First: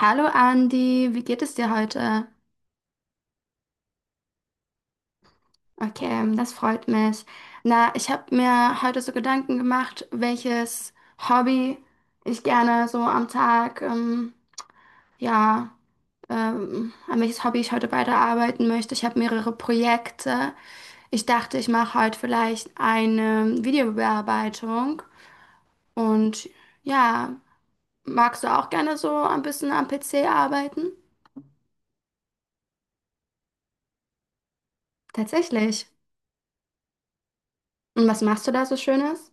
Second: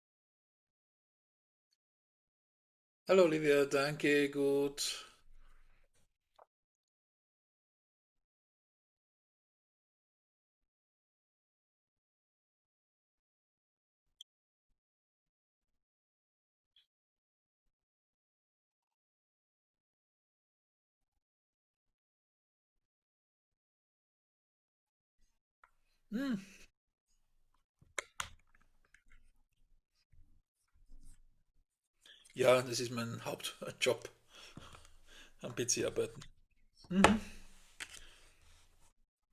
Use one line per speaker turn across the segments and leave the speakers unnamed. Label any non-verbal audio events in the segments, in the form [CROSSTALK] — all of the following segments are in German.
Hallo Andi, wie geht es dir heute?
Hallo Olivia, danke, gut.
Okay, das freut mich. Na, ich habe mir heute so Gedanken gemacht, welches Hobby ich gerne so am Tag, ja, an welches Hobby ich heute weiterarbeiten möchte. Ich habe mehrere Projekte. Ich dachte, ich mache heute vielleicht eine Videobearbeitung.
Hm.
Und ja, magst du auch gerne so ein bisschen am PC arbeiten?
Ja, das ist mein Hauptjob am PC
Tatsächlich.
arbeiten. Mhm.
Und was machst du da so Schönes?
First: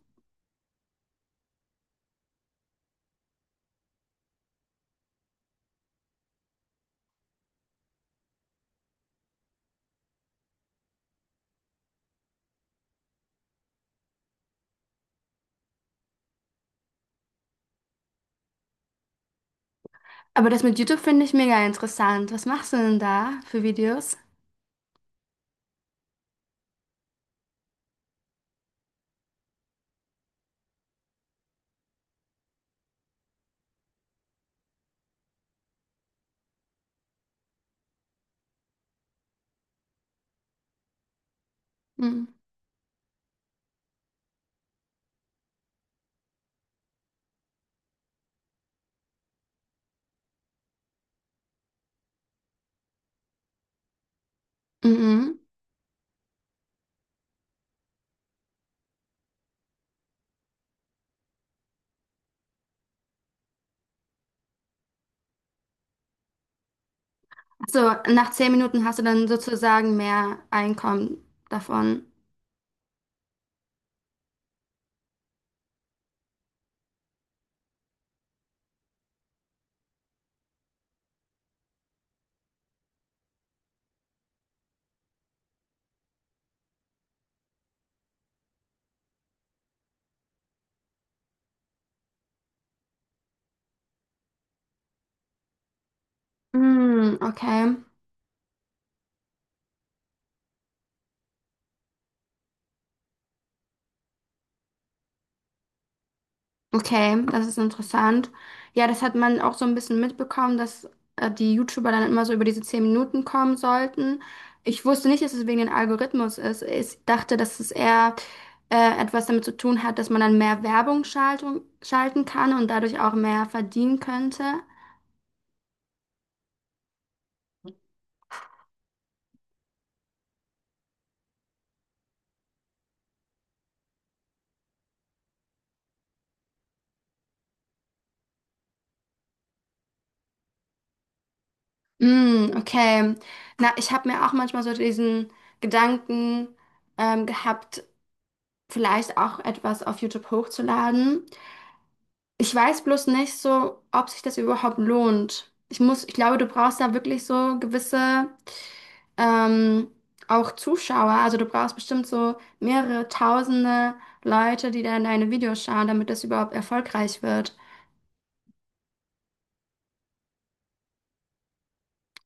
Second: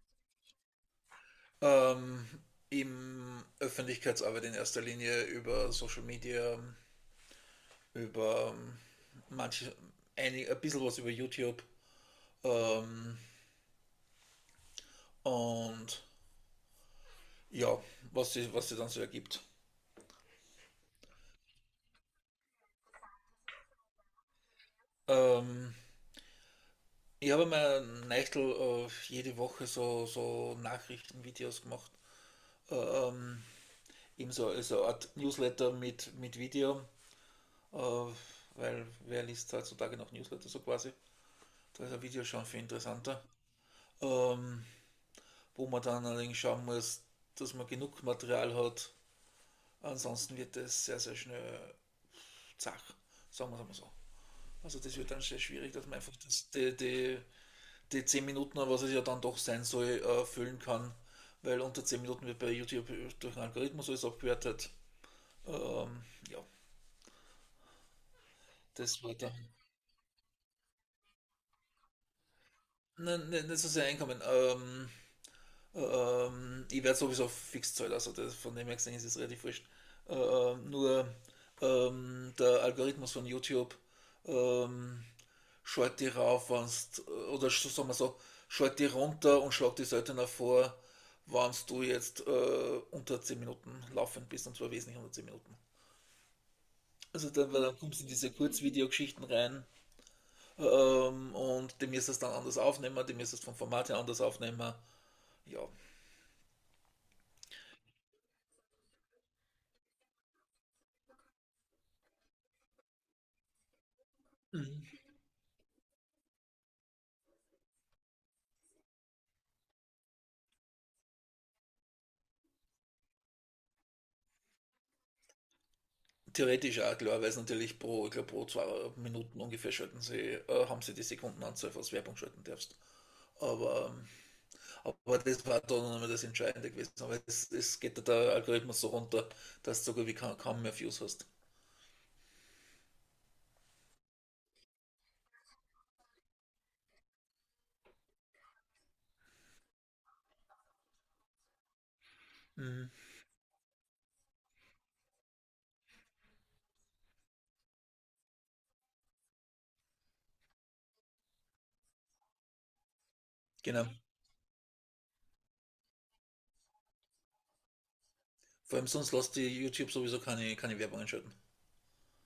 Ähm, Im Öffentlichkeitsarbeit in erster Linie über Social Media, über manche, ein bisschen was über YouTube ähm, und ja, was sie dann so ergibt.
Aber das mit YouTube finde ich mega interessant. Was machst du denn da für Videos?
Ähm, ich habe mir Neichtel jede Woche so Nachrichtenvideos gemacht. Ähm, eben so eine Art Newsletter mit Video, äh, weil wer liest heutzutage noch Newsletter so quasi? Da ist ein Video
Mhm.
schon viel interessanter. Ähm, wo man dann allerdings schauen muss, dass man genug Material hat. Ansonsten wird das sehr, sehr schnell zach, sagen wir es mal so. Also das wird dann
Mhm.
sehr schwierig, dass man einfach die 10 Minuten, was es ja dann doch sein soll, füllen kann. Weil unter 10 Minuten wird bei YouTube durch einen Algorithmus alles abgewertet. Ja,
So, nach 10 Minuten hast du
das war
dann
dann.
sozusagen mehr Einkommen davon.
Nein, nein, nicht so sehr Einkommen. Ich werde sowieso fix zahlen, also das, von dem her gesehen ist es relativ wurscht. Nur der Algorithmus von YouTube ähm, schaut die rauf, wenn's, oder so sagen wir so, schaut die runter und schlägt die seltener vor, wenn du jetzt unter 10 Minuten laufend bist, und zwar wesentlich unter 10 Minuten.
Mhm,
Also dann, weil
okay.
dann kommst du in diese Kurzvideogeschichten rein, und die müsstest du dann anders aufnehmen, die müsstest vom Format her anders aufnehmen. Ja.
Okay, das ist interessant. Ja, das hat man auch so ein bisschen mitbekommen, dass die YouTuber dann immer so über diese 10 Minuten kommen sollten. Ich
Mhm.
wusste nicht, dass es wegen dem Algorithmus ist. Ich dachte, dass es eher etwas damit zu tun hat, dass man dann mehr Werbung schalten kann und dadurch auch mehr verdienen könnte.
Theoretisch auch klar, weil es natürlich pro, ich glaub, pro 2 Minuten ungefähr schalten sie, haben sie die Sekundenanzahl, was Werbung schalten darfst. Aber, ähm, aber das war dann noch das Entscheidende gewesen. Aber es geht da der Algorithmus so runter, dass du sogar wie kaum, kaum mehr Views hast.
Mm, okay. Na, ich habe mir auch manchmal so diesen Gedanken gehabt, vielleicht auch etwas auf YouTube hochzuladen. Ich weiß
Mhm.
bloß nicht so, ob sich das überhaupt lohnt. Ich muss, ich glaube, du brauchst da wirklich so gewisse ähm, auch Zuschauer. Also du brauchst bestimmt so mehrere
Genau.
tausende Leute, die dann deine Videos schauen, damit das überhaupt erfolgreich wird.
Vor allem sonst lässt die YouTube sowieso keine Werbung einschalten.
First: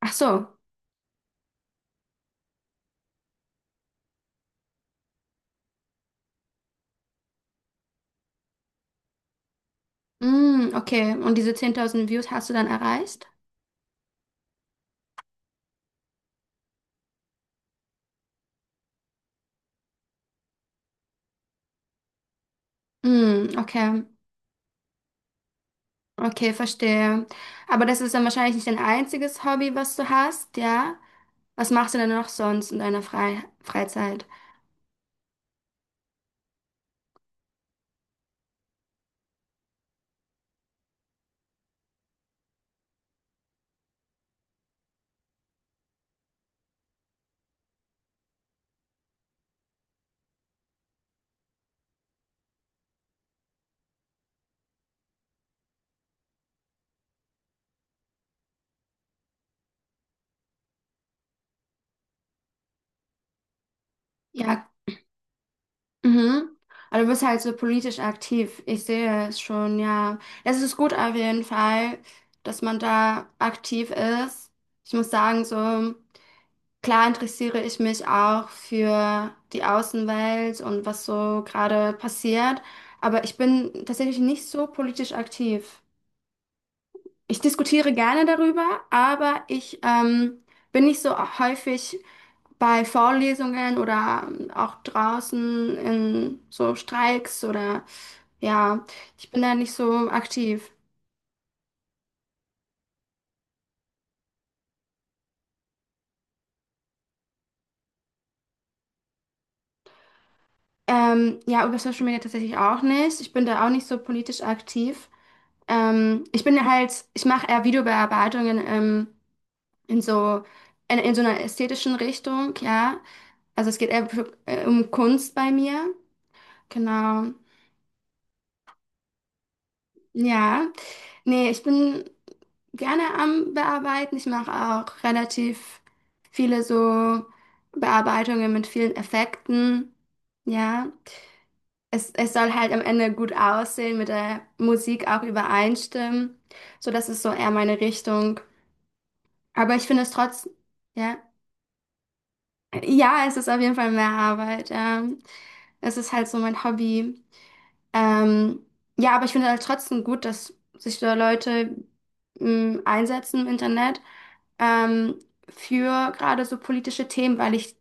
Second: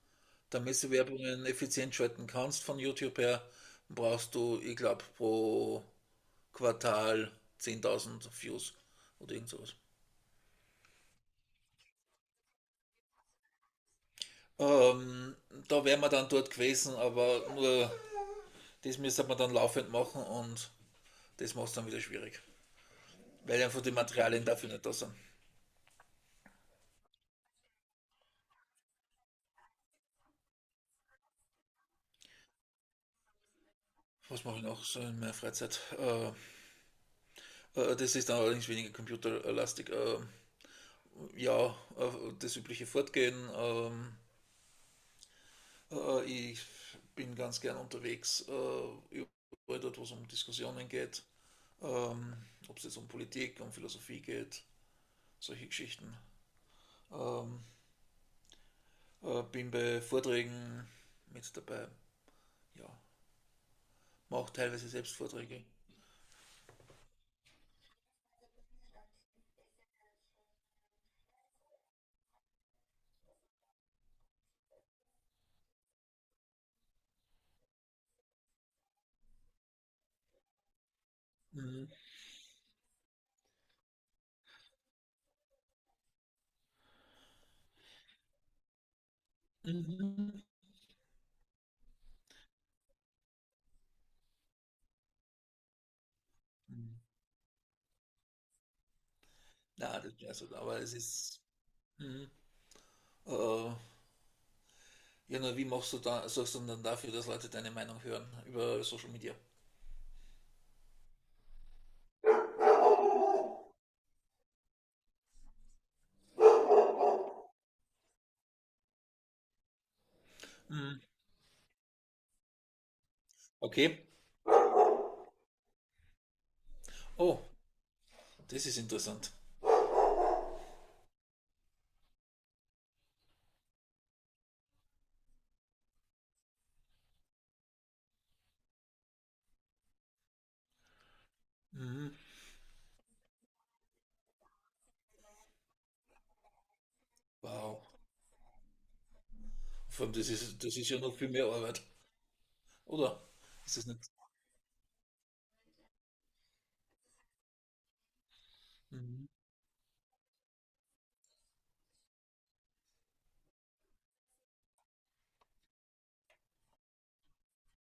Ach so.
Damit du Werbungen effizient schalten kannst von YouTube her, brauchst du, ich glaube, pro Quartal 10.000 Views oder irgend sowas.
Mm, okay. Und diese 10.000 Views hast du dann erreicht?
Ähm, da wären wir dann dort gewesen, aber nur das müsste man dann laufend machen und das macht es dann wieder schwierig,
Mm,
weil einfach die
okay.
Materialien dafür nicht da sind.
Okay, verstehe. Aber das ist dann wahrscheinlich nicht dein einziges Hobby, was du hast, ja? Was machst du denn noch sonst in deiner Freizeit?
Was mache ich noch so in meiner Freizeit? Das ist dann allerdings weniger computerlastig. Ja, das übliche Fortgehen. Ich bin ganz gern unterwegs, überall dort, wo es um Diskussionen geht. Ähm, Ob es jetzt um Politik, um Philosophie geht, solche Geschichten. Ähm, bin bei Vorträgen mit dabei. Ja, mache auch
Ja,
teilweise selbst Vorträge.
mhm. Aber du bist halt so politisch aktiv. Ich sehe es schon, ja. Es ist gut auf jeden Fall, dass man da aktiv ist. Ich muss sagen, so klar interessiere ich mich auch für die Außenwelt und was so
Mhm.
gerade passiert. Aber ich bin tatsächlich nicht so politisch aktiv. Ich diskutiere gerne darüber, aber ich
Mhm.
bin nicht so häufig bei Vorlesungen oder auch draußen in so
Mhm.
Streiks oder ja, ich bin da nicht so
Na, das wäre so,
aktiv.
aber es ist. Mhm. Äh, ja, nur wie machst du da, sorgst du dann dafür, dass Leute deine Meinung hören über Social Media?
Ja, über Social Media tatsächlich auch nicht. Ich bin da auch nicht so politisch aktiv. Ich bin halt, ich mache eher Videobearbeitungen in so in,
Mhm.
in so einer ästhetischen Richtung, ja. Also es geht
Okay.
eher für, um Kunst bei mir. Genau.
Oh, das ist interessant.
Ja. Nee, ich bin gerne am Bearbeiten. Ich mache auch relativ viele so Bearbeitungen mit vielen Effekten. Ja, es,
Mhm.
es soll halt am Ende gut aussehen, mit der Musik auch übereinstimmen. So, das ist so eher meine
Wow.
Richtung. Aber ich finde
Vor
es
allem, das
trotzdem,
ist, das ist ja
ja.
noch viel mehr Arbeit, oder?
Ja, es ist auf jeden
Ist das
Fall mehr
nicht?
Arbeit. Ja. Es ist halt so mein Hobby. Ähm, ja, aber
Mhm.
ich finde halt trotzdem gut, dass sich da Leute einsetzen im Internet ähm, für gerade so politische Themen, weil ich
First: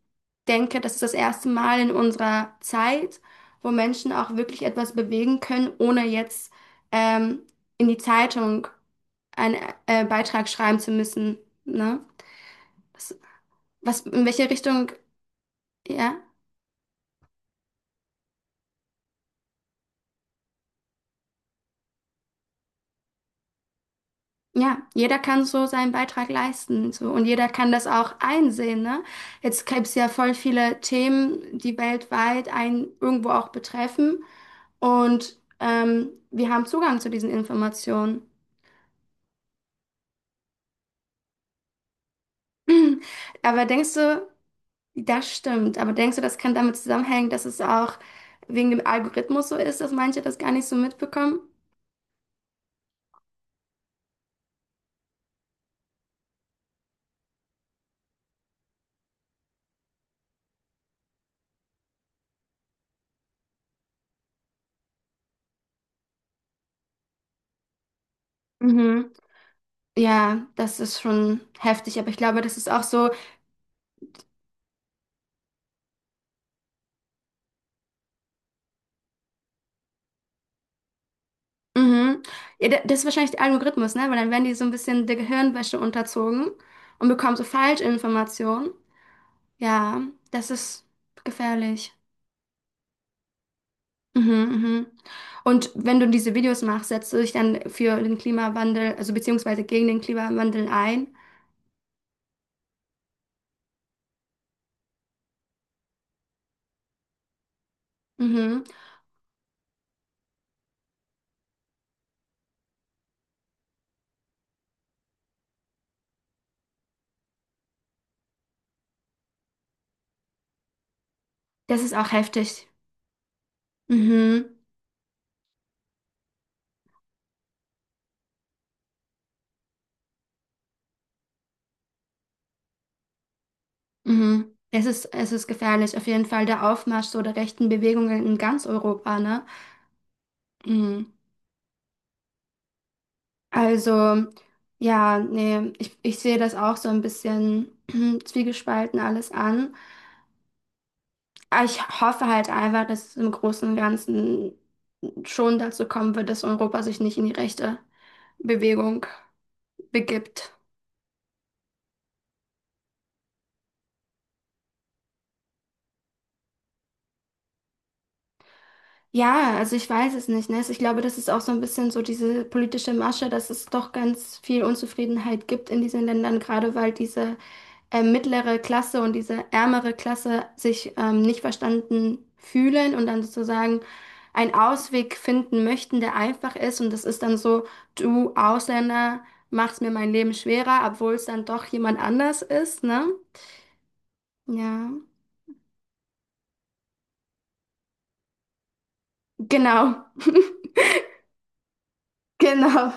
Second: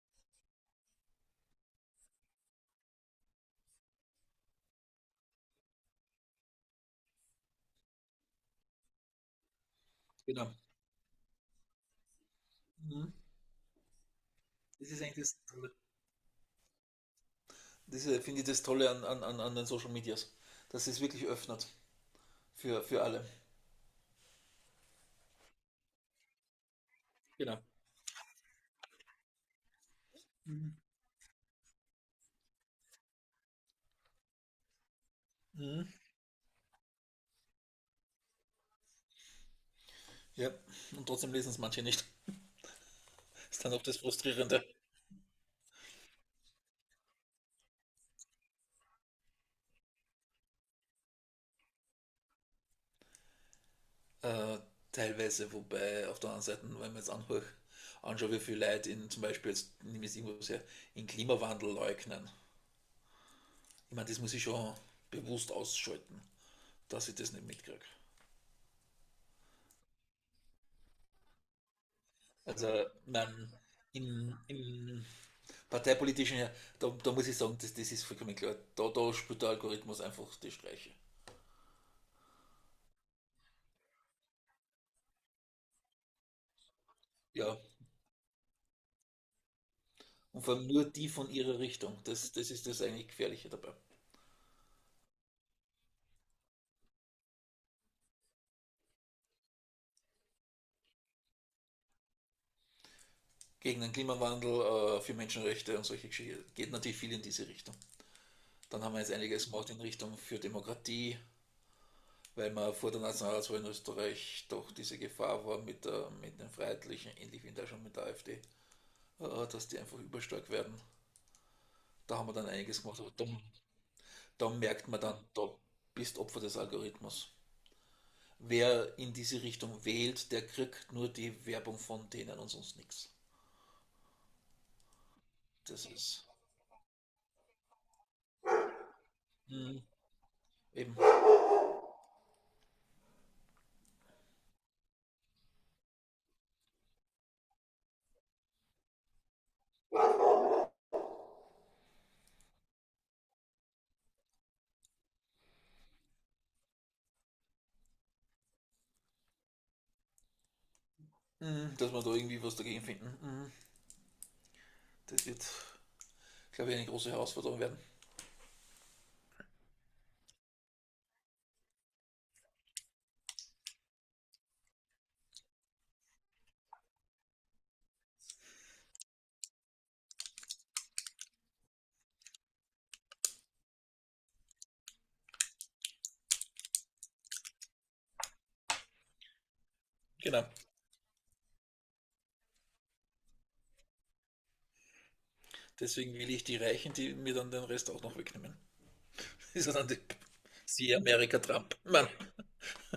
denke, das ist das erste Mal in unserer Zeit, wo Menschen auch wirklich etwas bewegen können, ohne jetzt ähm, in die Zeitung einen Beitrag
Genau.
schreiben zu müssen. Ne?
Mhm.
Das, was, in welche
Das
Richtung,
ist eigentlich das Tolle.
ja?
Das ist, finde ich, das Tolle an den Social Medias, dass es wirklich öffnet. Für alle.
Ja, jeder kann so seinen Beitrag leisten, so. Und jeder
Genau.
kann das auch einsehen, ne? Jetzt gibt's ja voll viele Themen, die weltweit einen irgendwo auch betreffen. Und
Mhm.
wir haben Zugang zu diesen Informationen.
Ja, und trotzdem lesen es manche nicht. [LAUGHS]
[CLEARS THROAT]
Das
Aber
ist dann auch
denkst
das
du,
Frustrierende.
das stimmt, aber denkst du, das kann damit zusammenhängen, dass es auch wegen dem Algorithmus so ist, dass manche das gar nicht so mitbekommen?
Äh, teilweise, wobei auf der anderen Seite, wenn man jetzt anhört, anschaue, wie viele Leute in zum Beispiel, jetzt nehme ich es irgendwo sehr, in Klimawandel leugnen. Ich meine, das muss ich schon bewusst ausschalten, dass ich das nicht mitkriege.
Mhm. Ja, das ist schon heftig, aber ich glaube, das
Also,
ist auch so.
im parteipolitischen, da muss ich sagen, das ist vollkommen klar. Da spielt der Algorithmus einfach die Streiche.
Mhm. Ja, das ist wahrscheinlich der Algorithmus, ne? Weil dann werden die so ein bisschen der Gehirnwäsche unterzogen und bekommen so
Ja,
Falschinformationen. Ja,
und
das
vor allem nur
ist
die von ihrer
gefährlich.
Richtung. Das ist das eigentlich Gefährliche dabei.
Mhm, mhm. Und wenn du diese Videos machst, setzt du dich dann für den Klimawandel, also beziehungsweise gegen den Klimawandel ein.
Gegen den Klimawandel, für Menschenrechte und solche Geschichten geht natürlich viel in diese Richtung.
Mhm.
Dann haben wir jetzt einiges gemacht in Richtung für Demokratie, weil man vor der Nationalratswahl in Österreich doch diese Gefahr war mit den Freiheitlichen, ähnlich wie da schon mit der AfD, dass die einfach überstark werden.
Das ist auch
Da haben wir dann
heftig.
einiges gemacht, aber da
Mhm,
merkt man dann, da bist Opfer des Algorithmus. Wer in diese Richtung wählt, der kriegt nur die Werbung von denen und sonst nichts.
mhm. Es ist
Das
gefährlich. Auf jeden
ist.
Fall der Aufmarsch so der rechten Bewegungen in ganz Europa, ne?
Mhm, eben.
Mhm. Also, ja, nee, ich sehe das auch so ein bisschen [CLEARS THROAT] zwiegespalten alles an. Aber ich hoffe halt einfach, dass es im Großen und Ganzen schon dazu kommen wird, dass Europa sich nicht in die rechte Bewegung begibt.
Mhm, dass wir da irgendwie was dagegen finden. Mhm, das wird, glaube ich, eine große Herausforderung werden.
Ja, also ich weiß es nicht, ne? Also ich glaube, das ist auch so ein bisschen so diese politische Masche, dass es doch ganz viel Unzufriedenheit gibt in diesen Ländern, gerade weil diese mittlere Klasse und diese ärmere Klasse sich nicht verstanden fühlen und dann sozusagen einen Ausweg finden möchten, der einfach ist. Und das ist dann so, du Ausländer machst mir mein Leben
Genau.
schwerer, obwohl es dann doch jemand anders ist, ne? Ja,
Deswegen will ich die Reichen, die mir dann den Rest auch noch wegnehmen. [LAUGHS] Das ist dann die,
genau, [LAUGHS]
sie Amerika Trump. Mann,
genau.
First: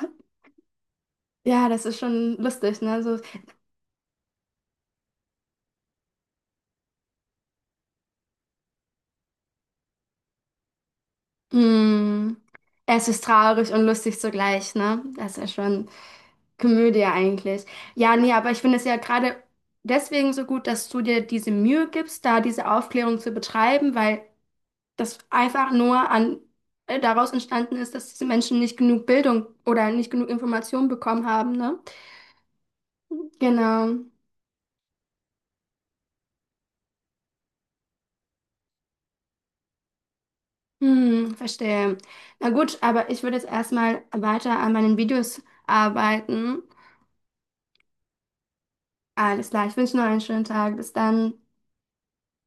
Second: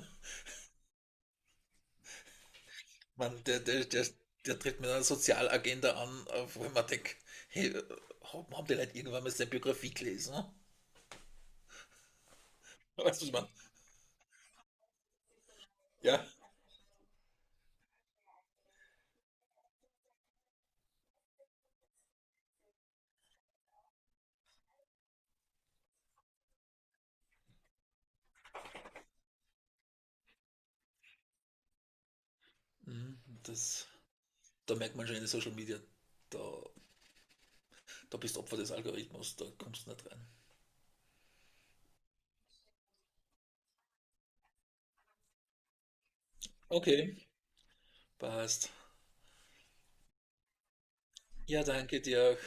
Ja, das ist schon lustig, ne? So,
Mann, der tritt mit einer Sozialagenda an, auf wo man denkt, hey, haben die Leute irgendwann mal seine Biografie gelesen? Ne?
mm,
[LAUGHS] Weißt
es ist
du, was ich meine?
traurig und lustig zugleich, ne? Das ist ja schon.
Ja.
Komödie eigentlich. Ja, nee, aber ich finde es ja gerade deswegen so gut, dass du dir diese Mühe gibst, da diese Aufklärung zu betreiben, weil das einfach nur an, daraus entstanden ist, dass diese Menschen nicht genug Bildung oder nicht genug Information bekommen haben, ne?
Mhm,
Genau.
da merkt man schon in den Social Media, da, da bist du Opfer des Algorithmus, da kommst du nicht rein.
Verstehe. Na gut, aber ich würde jetzt erstmal weiter an meinen Videos arbeiten.
Okay. Passt.
Alles klar, ich wünsche noch einen schönen Tag. Bis dann.
Ja, danke dir auch.